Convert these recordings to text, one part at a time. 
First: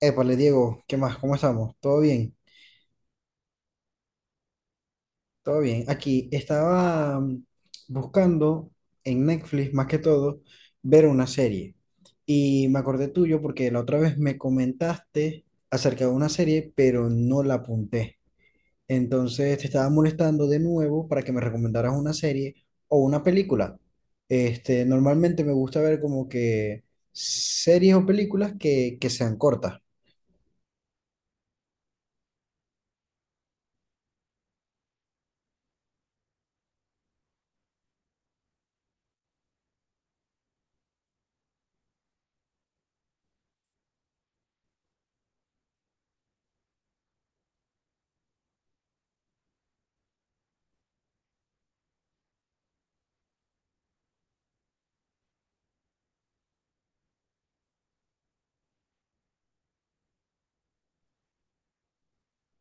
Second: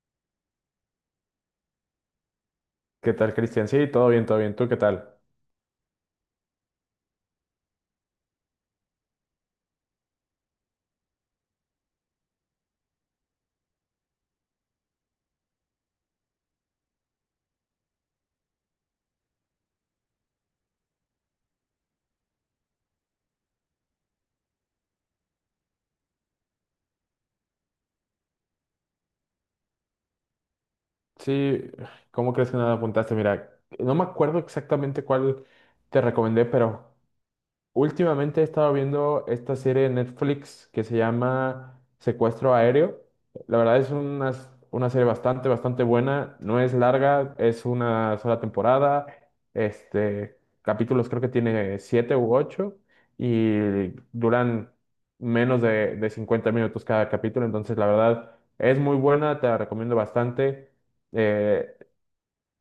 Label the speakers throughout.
Speaker 1: Épale, Diego, ¿qué más? ¿Cómo estamos? ¿Todo bien?
Speaker 2: ¿Qué tal, Cristian? Sí, todo bien, todo bien. ¿Tú qué tal?
Speaker 1: ¿Todo bien? Aquí estaba buscando en Netflix, más que todo, ver una serie. Y me acordé tuyo porque la otra vez me comentaste acerca de una serie, pero no la apunté. Entonces te estaba molestando de nuevo para que me recomendaras una serie o una película. Normalmente me gusta ver como que series o películas que sean cortas.
Speaker 2: Sí, ¿cómo crees que no la apuntaste? Mira, no me acuerdo exactamente cuál te recomendé, pero últimamente he estado viendo esta serie de Netflix que se llama Secuestro Aéreo. La verdad es una serie bastante buena. No es larga, es una sola temporada. Este, Capítulos creo que tiene siete u ocho y duran menos de 50 minutos cada capítulo. Entonces, la verdad es muy buena, te la recomiendo bastante. Eh,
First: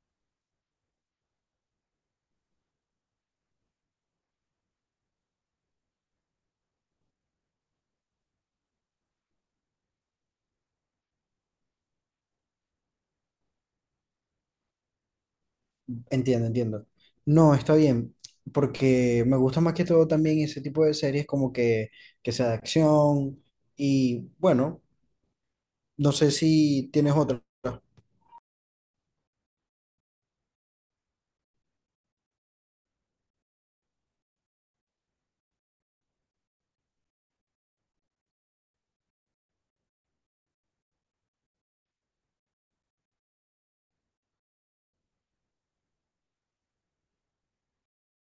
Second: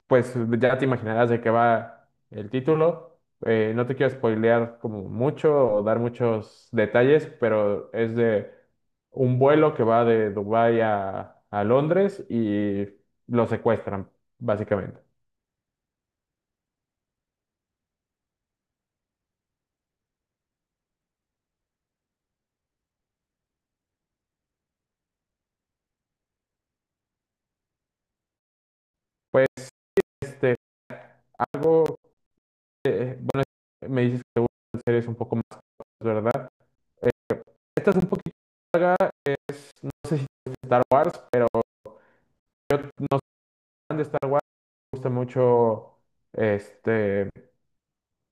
Speaker 2: pues ya te imaginarás de qué va el título. No te quiero spoilear como mucho o dar muchos detalles, pero es de un vuelo que va de Dubái a Londres y lo secuestran, básicamente.
Speaker 1: Entiendo, entiendo. No, está bien, porque me gusta más que todo también ese tipo de series como que sea de acción y bueno, no sé si tienes otra.
Speaker 2: Pues sí, este, algo que, bueno, me dices que te gustan series un poco más, ¿verdad? Eh, Esta es un poquito larga, es, no sé si es de Star Wars, pero yo no soy fan de Star Wars, me gusta mucho este,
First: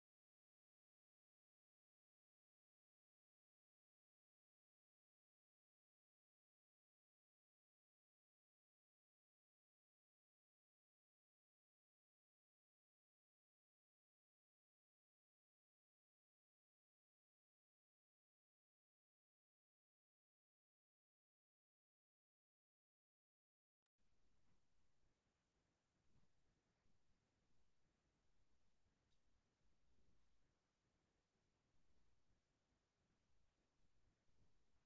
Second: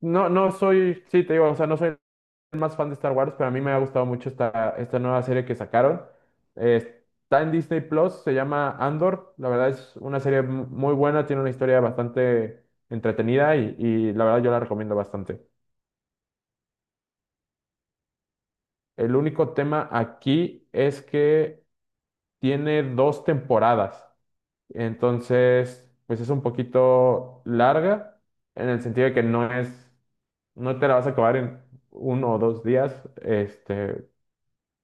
Speaker 2: no, no soy, sí, te digo, o sea, no soy el más fan de Star Wars, pero a mí me ha gustado mucho esta, esta nueva serie que sacaron. Está en Disney+, se llama Andor. La verdad es una serie muy buena, tiene una historia bastante entretenida y la verdad yo la recomiendo bastante. El único tema aquí es que tiene dos temporadas, entonces, pues es un poquito larga en el sentido de que no es, no te la vas a acabar en uno o dos días, este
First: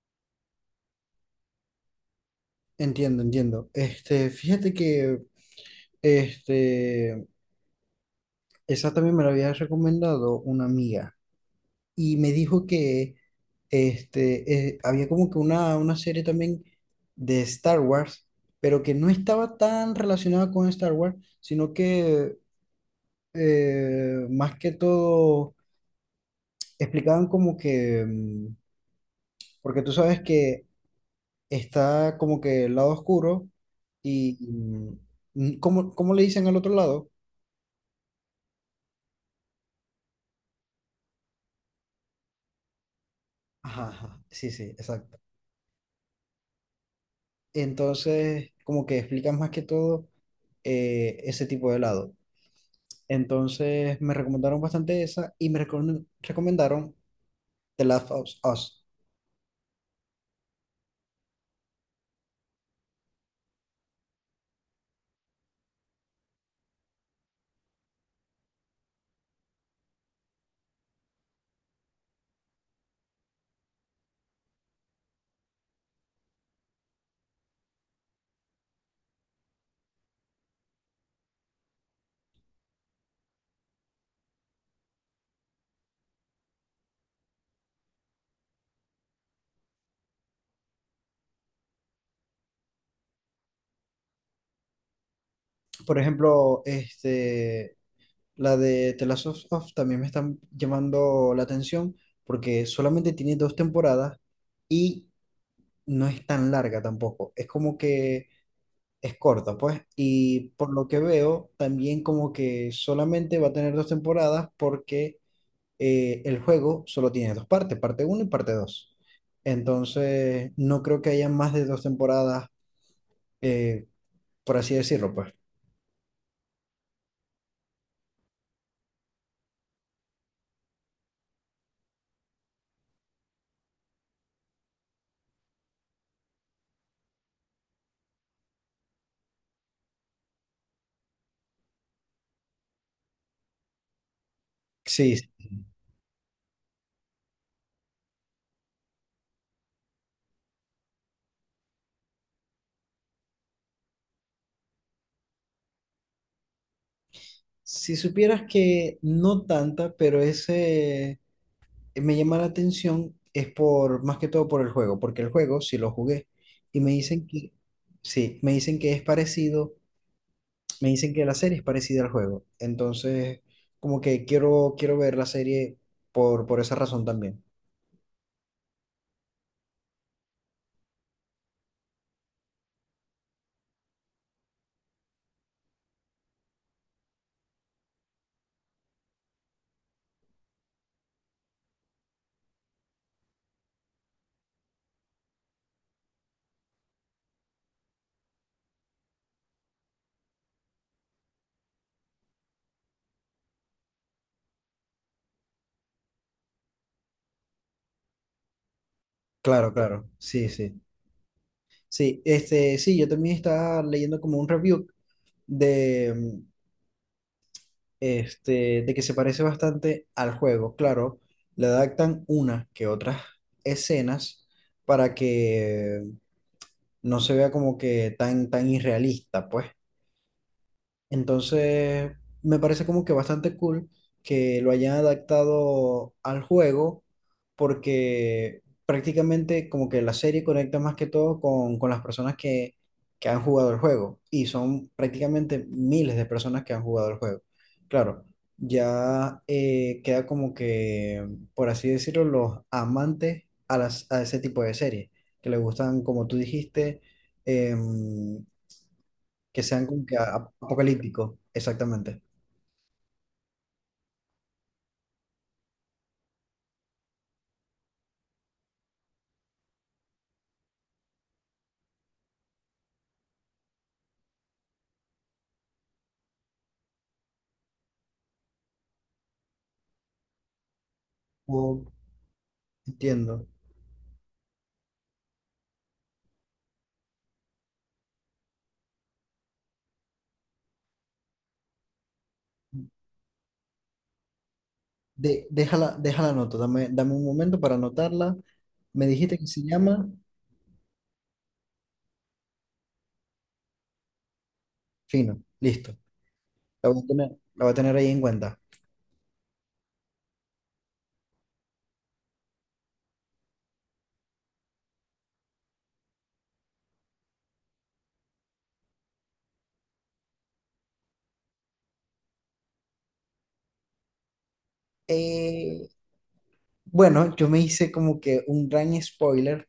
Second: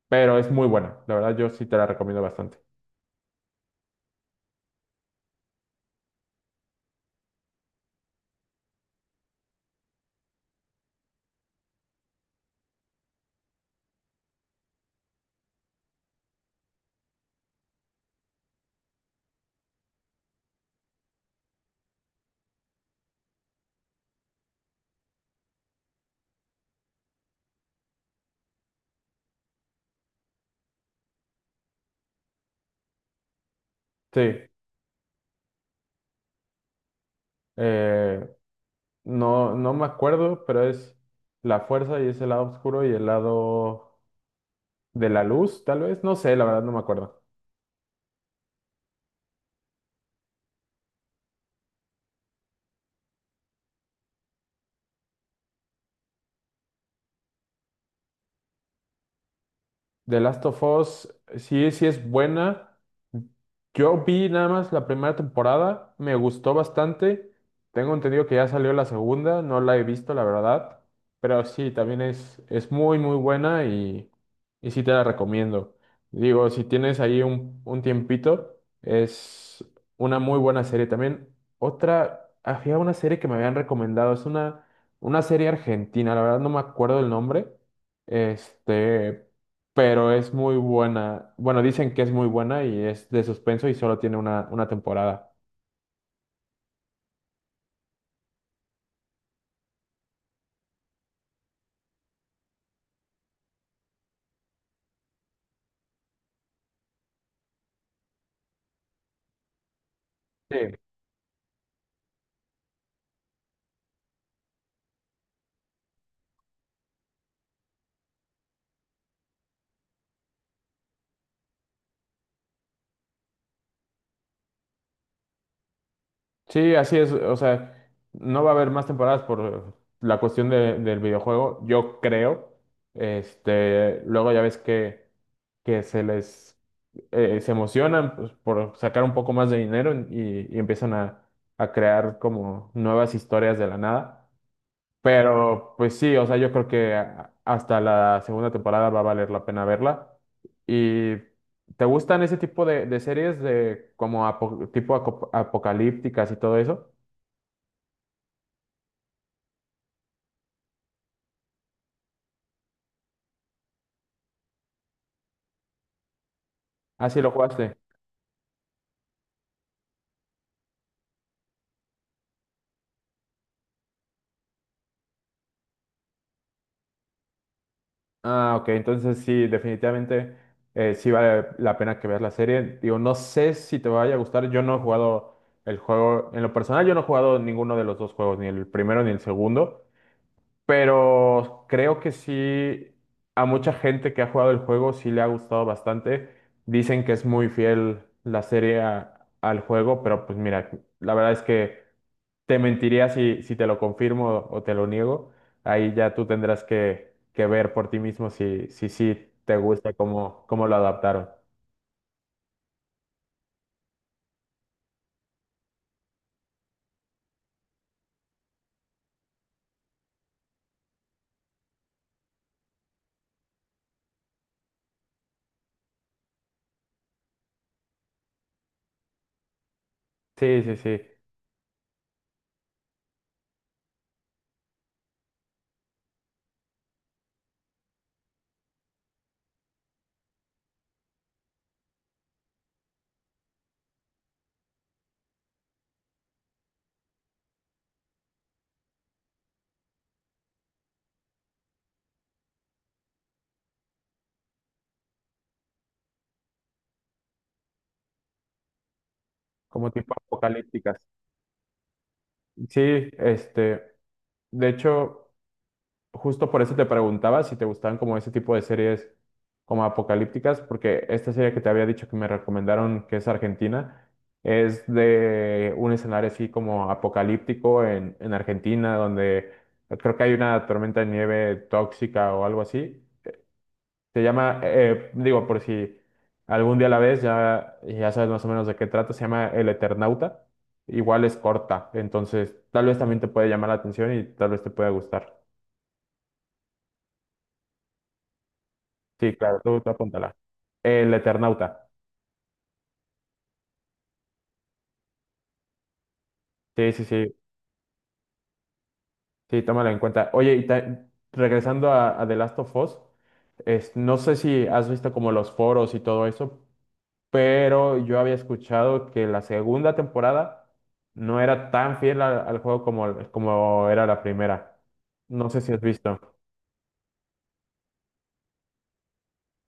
Speaker 2: pero es muy buena. La verdad, yo sí te la recomiendo bastante.
Speaker 1: Entiendo, entiendo. Este, fíjate que este, esa también me la había recomendado una amiga y me dijo que había como que una serie también de Star Wars, pero que no estaba tan relacionada con Star Wars, sino que más que todo, explicaban como que, porque tú sabes que está como que el lado oscuro y,
Speaker 2: Sí,
Speaker 1: mm. ¿Cómo, cómo le dicen al otro lado?
Speaker 2: eh, no, no me acuerdo, pero es la fuerza y es el lado oscuro y el
Speaker 1: Ajá,
Speaker 2: lado
Speaker 1: ajá, sí, sí,
Speaker 2: de
Speaker 1: exacto.
Speaker 2: la luz, tal vez. No sé, la verdad, no me acuerdo.
Speaker 1: Entonces, como que explican más que todo ese tipo de helado. Entonces, me recomendaron bastante esa y recomendaron The Last of Us.
Speaker 2: The Last of Us, sí, sí es buena. Yo vi nada más la primera temporada, me gustó bastante. Tengo entendido que ya salió la segunda, no la he visto, la verdad. Pero sí, también es muy, muy buena y sí te la recomiendo. Digo, si tienes ahí un tiempito, es una muy buena serie. También otra, había una serie que me habían recomendado, es una serie argentina, la verdad no me acuerdo el nombre. Este, pero es muy buena. Bueno, dicen que es muy buena y es de suspenso y solo tiene una temporada.
Speaker 1: Por ejemplo, la de The Last of Us también me está llamando la atención porque solamente tiene dos temporadas y no es tan larga tampoco. Es como que es corta, pues. Y
Speaker 2: Sí.
Speaker 1: por lo que veo, también como que solamente va a tener dos temporadas porque el juego solo tiene dos partes, parte uno y parte dos. Entonces, no creo que haya más de dos temporadas, eh, por así decirlo, pues.
Speaker 2: Sí, así es. O sea, no va a haber más temporadas por la cuestión del videojuego, yo creo. Luego ya ves que se les se emocionan pues, por sacar un poco más de dinero y empiezan a crear como nuevas historias de la nada.
Speaker 1: Sí,
Speaker 2: Pero pues sí, o sea, yo creo que hasta la segunda temporada va a valer la pena verla. ¿Y te gustan ese tipo de series de como tipo apocalípticas y todo eso?
Speaker 1: si supieras que no tanta, pero ese... me llama la atención es por, más que todo por el juego, porque el juego sí lo jugué y me
Speaker 2: Ah, sí,
Speaker 1: dicen
Speaker 2: lo
Speaker 1: que,
Speaker 2: jugaste.
Speaker 1: sí, me dicen que es parecido, me dicen que la serie es parecida al juego. Entonces, como que quiero ver la serie por esa razón también.
Speaker 2: Ah, ok, entonces sí, definitivamente sí vale la pena que veas la serie. Digo, no sé si te vaya a gustar, yo no he jugado el juego, en lo personal yo no he jugado ninguno de los dos juegos, ni el primero ni el segundo. Pero creo que sí, a mucha gente que ha jugado el juego sí le ha gustado bastante. Dicen que es muy fiel la serie al juego, pero pues mira, la verdad es que te mentiría si, si te lo confirmo o te lo niego. Ahí ya tú tendrás que ver por ti mismo si, si, sí te
Speaker 1: Claro,
Speaker 2: gusta
Speaker 1: claro,
Speaker 2: cómo,
Speaker 1: sí,
Speaker 2: cómo lo
Speaker 1: sí.
Speaker 2: adaptaron.
Speaker 1: Sí, este, sí, yo también estaba leyendo como un review de, de que se parece bastante al juego. Claro, le adaptan unas que otras escenas para que no se vea como que tan, tan irrealista, pues.
Speaker 2: Sí, sí, sí,
Speaker 1: Entonces, me parece como que bastante cool que lo hayan adaptado al juego, porque prácticamente como que la serie conecta más que todo con las personas que han jugado el juego, y son prácticamente miles de personas que han jugado el juego. Claro, ya queda como que, por así decirlo, los amantes a, las, a ese tipo de series, que les gustan, como tú dijiste, em, que sean
Speaker 2: como
Speaker 1: como
Speaker 2: tipo
Speaker 1: que
Speaker 2: apocalípticas.
Speaker 1: apocalípticos, exactamente.
Speaker 2: Sí, este, de hecho... justo por eso te preguntaba si te gustaban como ese tipo de series como apocalípticas, porque esta serie que te había dicho que me recomendaron, que es Argentina, es de un escenario así como apocalíptico en Argentina, donde creo que hay una tormenta de nieve
Speaker 1: O,
Speaker 2: tóxica o algo así.
Speaker 1: entiendo.
Speaker 2: Se llama, digo, por si algún día la ves, ya, ya sabes más o menos de qué trata, se llama El Eternauta. Igual es corta, entonces tal vez también te puede llamar la atención y tal vez te pueda gustar.
Speaker 1: Déjala, déjala nota, dame un momento para anotarla. Me
Speaker 2: Sí,
Speaker 1: dijiste que
Speaker 2: claro,
Speaker 1: se
Speaker 2: tú
Speaker 1: llama
Speaker 2: apúntala. El Eternauta.
Speaker 1: Fino, listo. La
Speaker 2: Sí,
Speaker 1: voy
Speaker 2: sí,
Speaker 1: a tener,
Speaker 2: sí,
Speaker 1: la voy a tener ahí en cuenta.
Speaker 2: sí, tómalo en cuenta. Oye, regresando a The Last of Us, no sé si has visto como los foros y todo eso, pero yo había escuchado que la segunda temporada no era tan fiel al, al juego como, como era la primera. No sé si has
Speaker 1: Eh,
Speaker 2: visto.
Speaker 1: bueno, yo me hice como que un gran spoiler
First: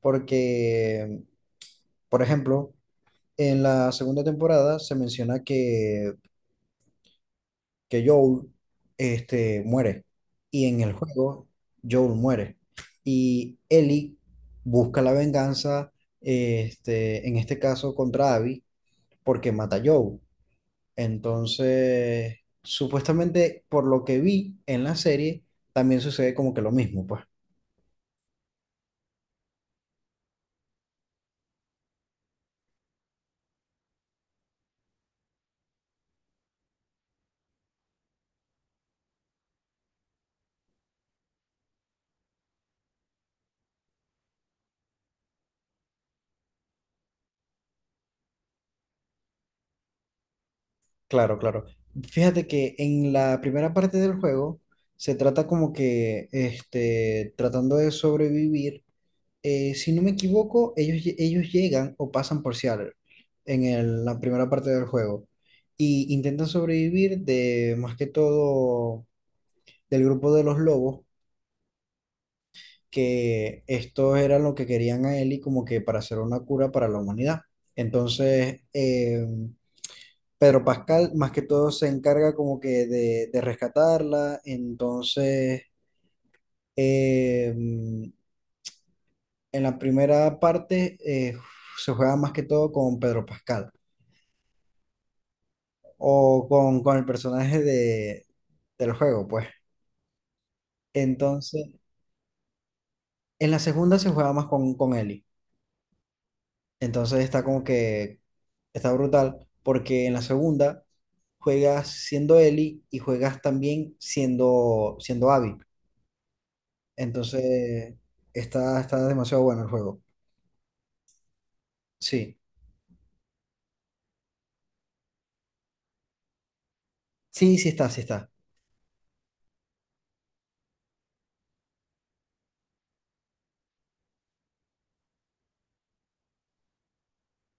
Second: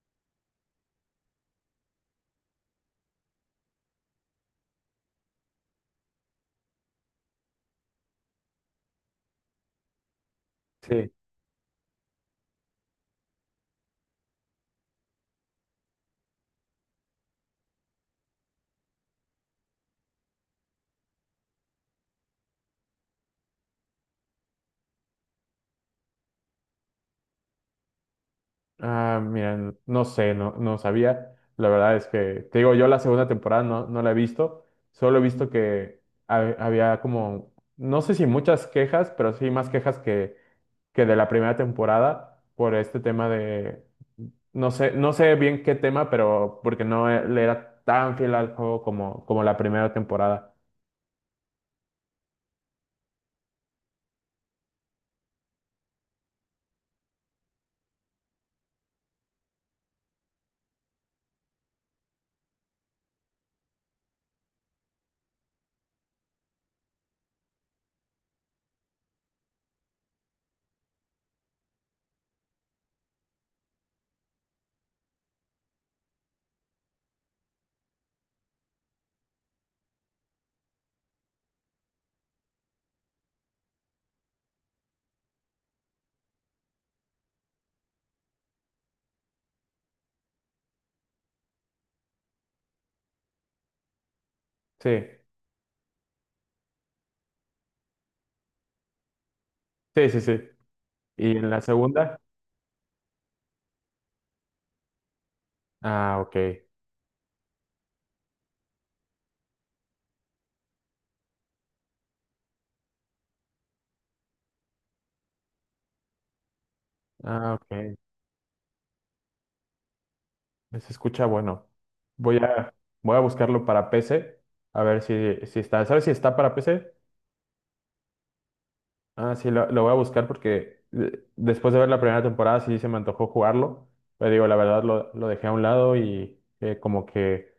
Speaker 1: porque, por ejemplo, en la segunda temporada se menciona que Joel, muere. Y en el
Speaker 2: Sí.
Speaker 1: juego, Joel muere. Y Ellie busca la venganza, en este caso contra Abby, porque mata a Joel. Entonces, supuestamente, por lo que vi en la serie, también sucede como que lo mismo, pues.
Speaker 2: Ah, mira, no sé, no, no sabía. La verdad es que, te digo, yo la segunda temporada no, no la he visto. Solo he visto que había como, no sé si muchas quejas, pero sí más quejas que de la primera temporada por este tema de, no sé, no sé bien qué tema, pero porque no le era tan fiel al juego como, como la primera temporada.
Speaker 1: Claro, claro. Fíjate que en la primera parte del juego se trata como que, tratando de sobrevivir. Si no me equivoco, ellos, ellos llegan o pasan por Seattle en la primera parte del juego y intentan sobrevivir de más que todo del grupo de los lobos, que estos eran lo que querían a Ellie como que para hacer una cura para la humanidad. Entonces, Pedro Pascal más que todo se encarga como que de rescatarla. Entonces, en la primera parte se juega más que todo con Pedro Pascal
Speaker 2: Sí,
Speaker 1: o con el personaje de, del juego, pues.
Speaker 2: sí, sí, sí. Y en la
Speaker 1: Entonces,
Speaker 2: segunda,
Speaker 1: en la segunda se juega más con Ellie.
Speaker 2: ah, ok,
Speaker 1: Entonces está como que está brutal, porque en la segunda juegas siendo Ellie y juegas también siendo, siendo Abby.
Speaker 2: ah,
Speaker 1: Entonces,
Speaker 2: ok.
Speaker 1: está, está demasiado bueno el juego.
Speaker 2: Se escucha bueno.
Speaker 1: Sí,
Speaker 2: Voy a, voy a buscarlo para PC. A ver si, si está. ¿Sabes si está para PC?
Speaker 1: sí, sí está, sí está.
Speaker 2: Ah, sí, lo voy a buscar porque después de ver la primera temporada sí se me antojó jugarlo. Pero digo, la verdad lo dejé a un lado y como que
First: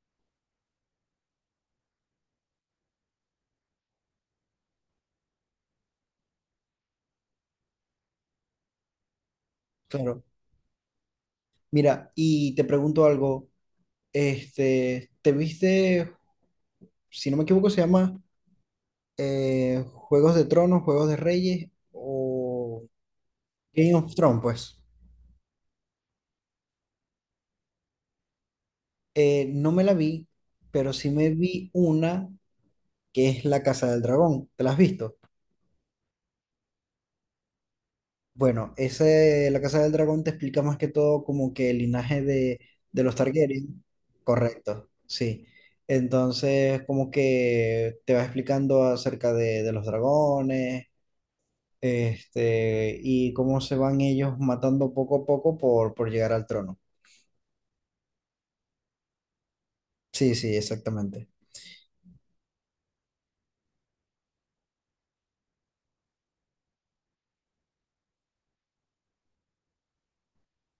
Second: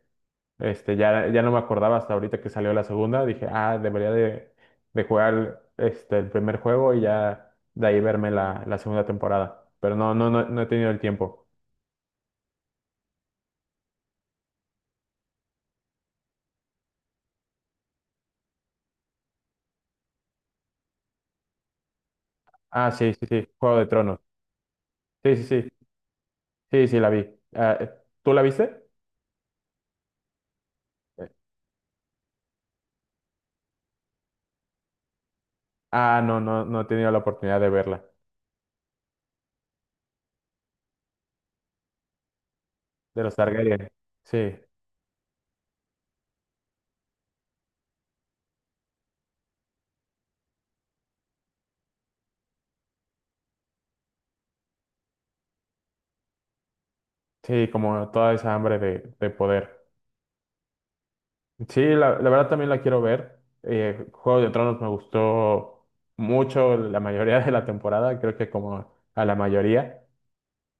Speaker 2: ya, ya no me acordaba hasta ahorita que salió la segunda. Dije, ah, debería de jugar este, el primer juego y ya de ahí verme la, la segunda temporada. Pero no,
Speaker 1: Claro.
Speaker 2: no, no, no he tenido el tiempo.
Speaker 1: Mira, y te pregunto algo. Este, ¿te viste, si no me equivoco, se llama Juegos de Tronos, Juegos de Reyes o
Speaker 2: Ah, sí, sí, sí, Juego de
Speaker 1: Game of
Speaker 2: Tronos.
Speaker 1: Thrones, pues?
Speaker 2: Sí, sí, sí. Sí, sí, la vi. Ah, ¿tú la viste?
Speaker 1: No me la vi, pero sí
Speaker 2: Eh,
Speaker 1: me vi una que es La Casa del Dragón. ¿Te la has visto?
Speaker 2: Ah, no, no, no he tenido la oportunidad de verla.
Speaker 1: Bueno, ese, La Casa del Dragón te explica más que todo como que el linaje de los
Speaker 2: De los
Speaker 1: Targaryen.
Speaker 2: Targaryen. Sí,
Speaker 1: Correcto, sí. Entonces, como que te va explicando acerca de los dragones, y cómo se van ellos matando poco a poco por llegar al trono.
Speaker 2: sí, como toda esa hambre de poder.
Speaker 1: Sí, sí, exactamente.
Speaker 2: Sí, la verdad también la quiero ver. Juego de Tronos me gustó mucho la mayoría de la temporada, creo que como a la mayoría.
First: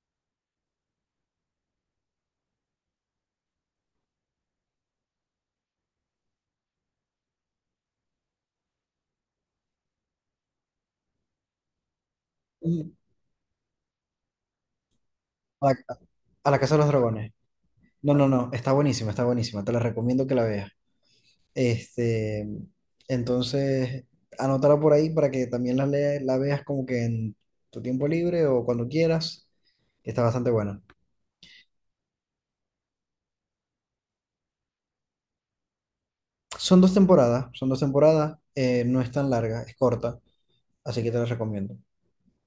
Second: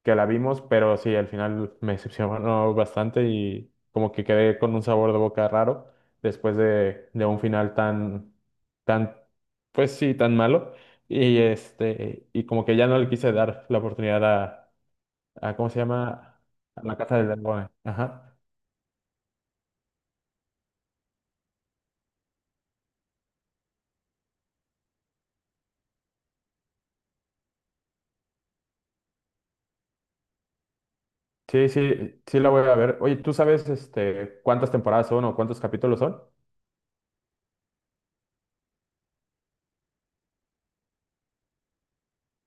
Speaker 2: Que la vimos, pero sí, al final me decepcionó bastante y como que quedé con un sabor de boca raro después de un final tan, tan, pues sí, tan malo. Y y como que ya
Speaker 1: Y
Speaker 2: no le quise dar la oportunidad a ¿cómo
Speaker 1: A,
Speaker 2: se llama?
Speaker 1: a la Casa de
Speaker 2: A
Speaker 1: los
Speaker 2: la Casa del
Speaker 1: Dragones.
Speaker 2: Dragón.
Speaker 1: No,
Speaker 2: Ajá.
Speaker 1: no, no, está buenísima, está buenísima. Te la recomiendo que la veas. Este, entonces, anótala por ahí para que también la veas como que en tu tiempo libre o cuando quieras. Está bastante buena.
Speaker 2: Sí, sí, sí la voy a ver. Oye, ¿tú sabes este cuántas temporadas son o cuántos capítulos son?
Speaker 1: Son dos temporadas, no es tan larga, es corta, así que te la recomiendo.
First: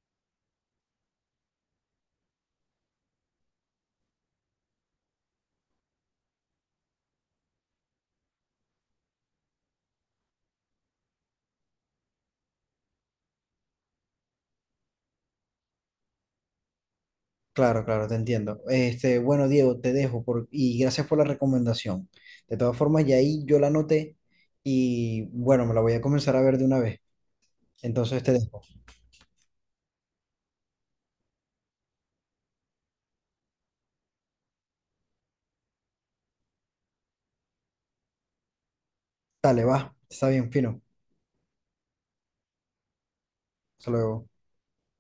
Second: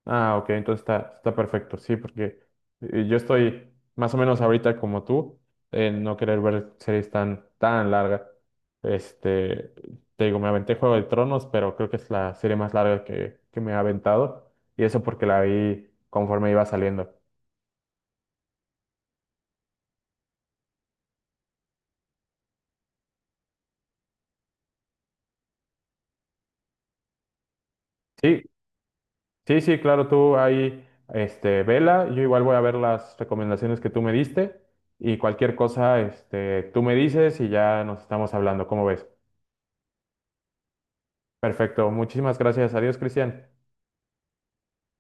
Speaker 2: Ah, ok, entonces está, está perfecto, sí, porque yo estoy más o menos ahorita como tú, en no querer ver series tan, tan largas. Este, Te digo, me aventé Juego de Tronos, pero creo que es la serie más larga que me ha aventado, y eso porque la vi conforme iba saliendo.
Speaker 1: Claro, claro, te entiendo. Este, bueno, Diego, te dejo por, y gracias por la recomendación. De todas formas, ya ahí yo la anoté y bueno, me la voy a comenzar a ver de una vez. Entonces te
Speaker 2: Sí,
Speaker 1: dejo.
Speaker 2: sí, sí, claro, tú ahí, vela, yo igual voy a ver las recomendaciones que tú me diste, y cualquier cosa, tú me dices y ya nos estamos hablando, ¿cómo ves?
Speaker 1: Dale, va, está bien, fino.
Speaker 2: Perfecto. Muchísimas gracias. Adiós, Cristian.
Speaker 1: Hasta luego.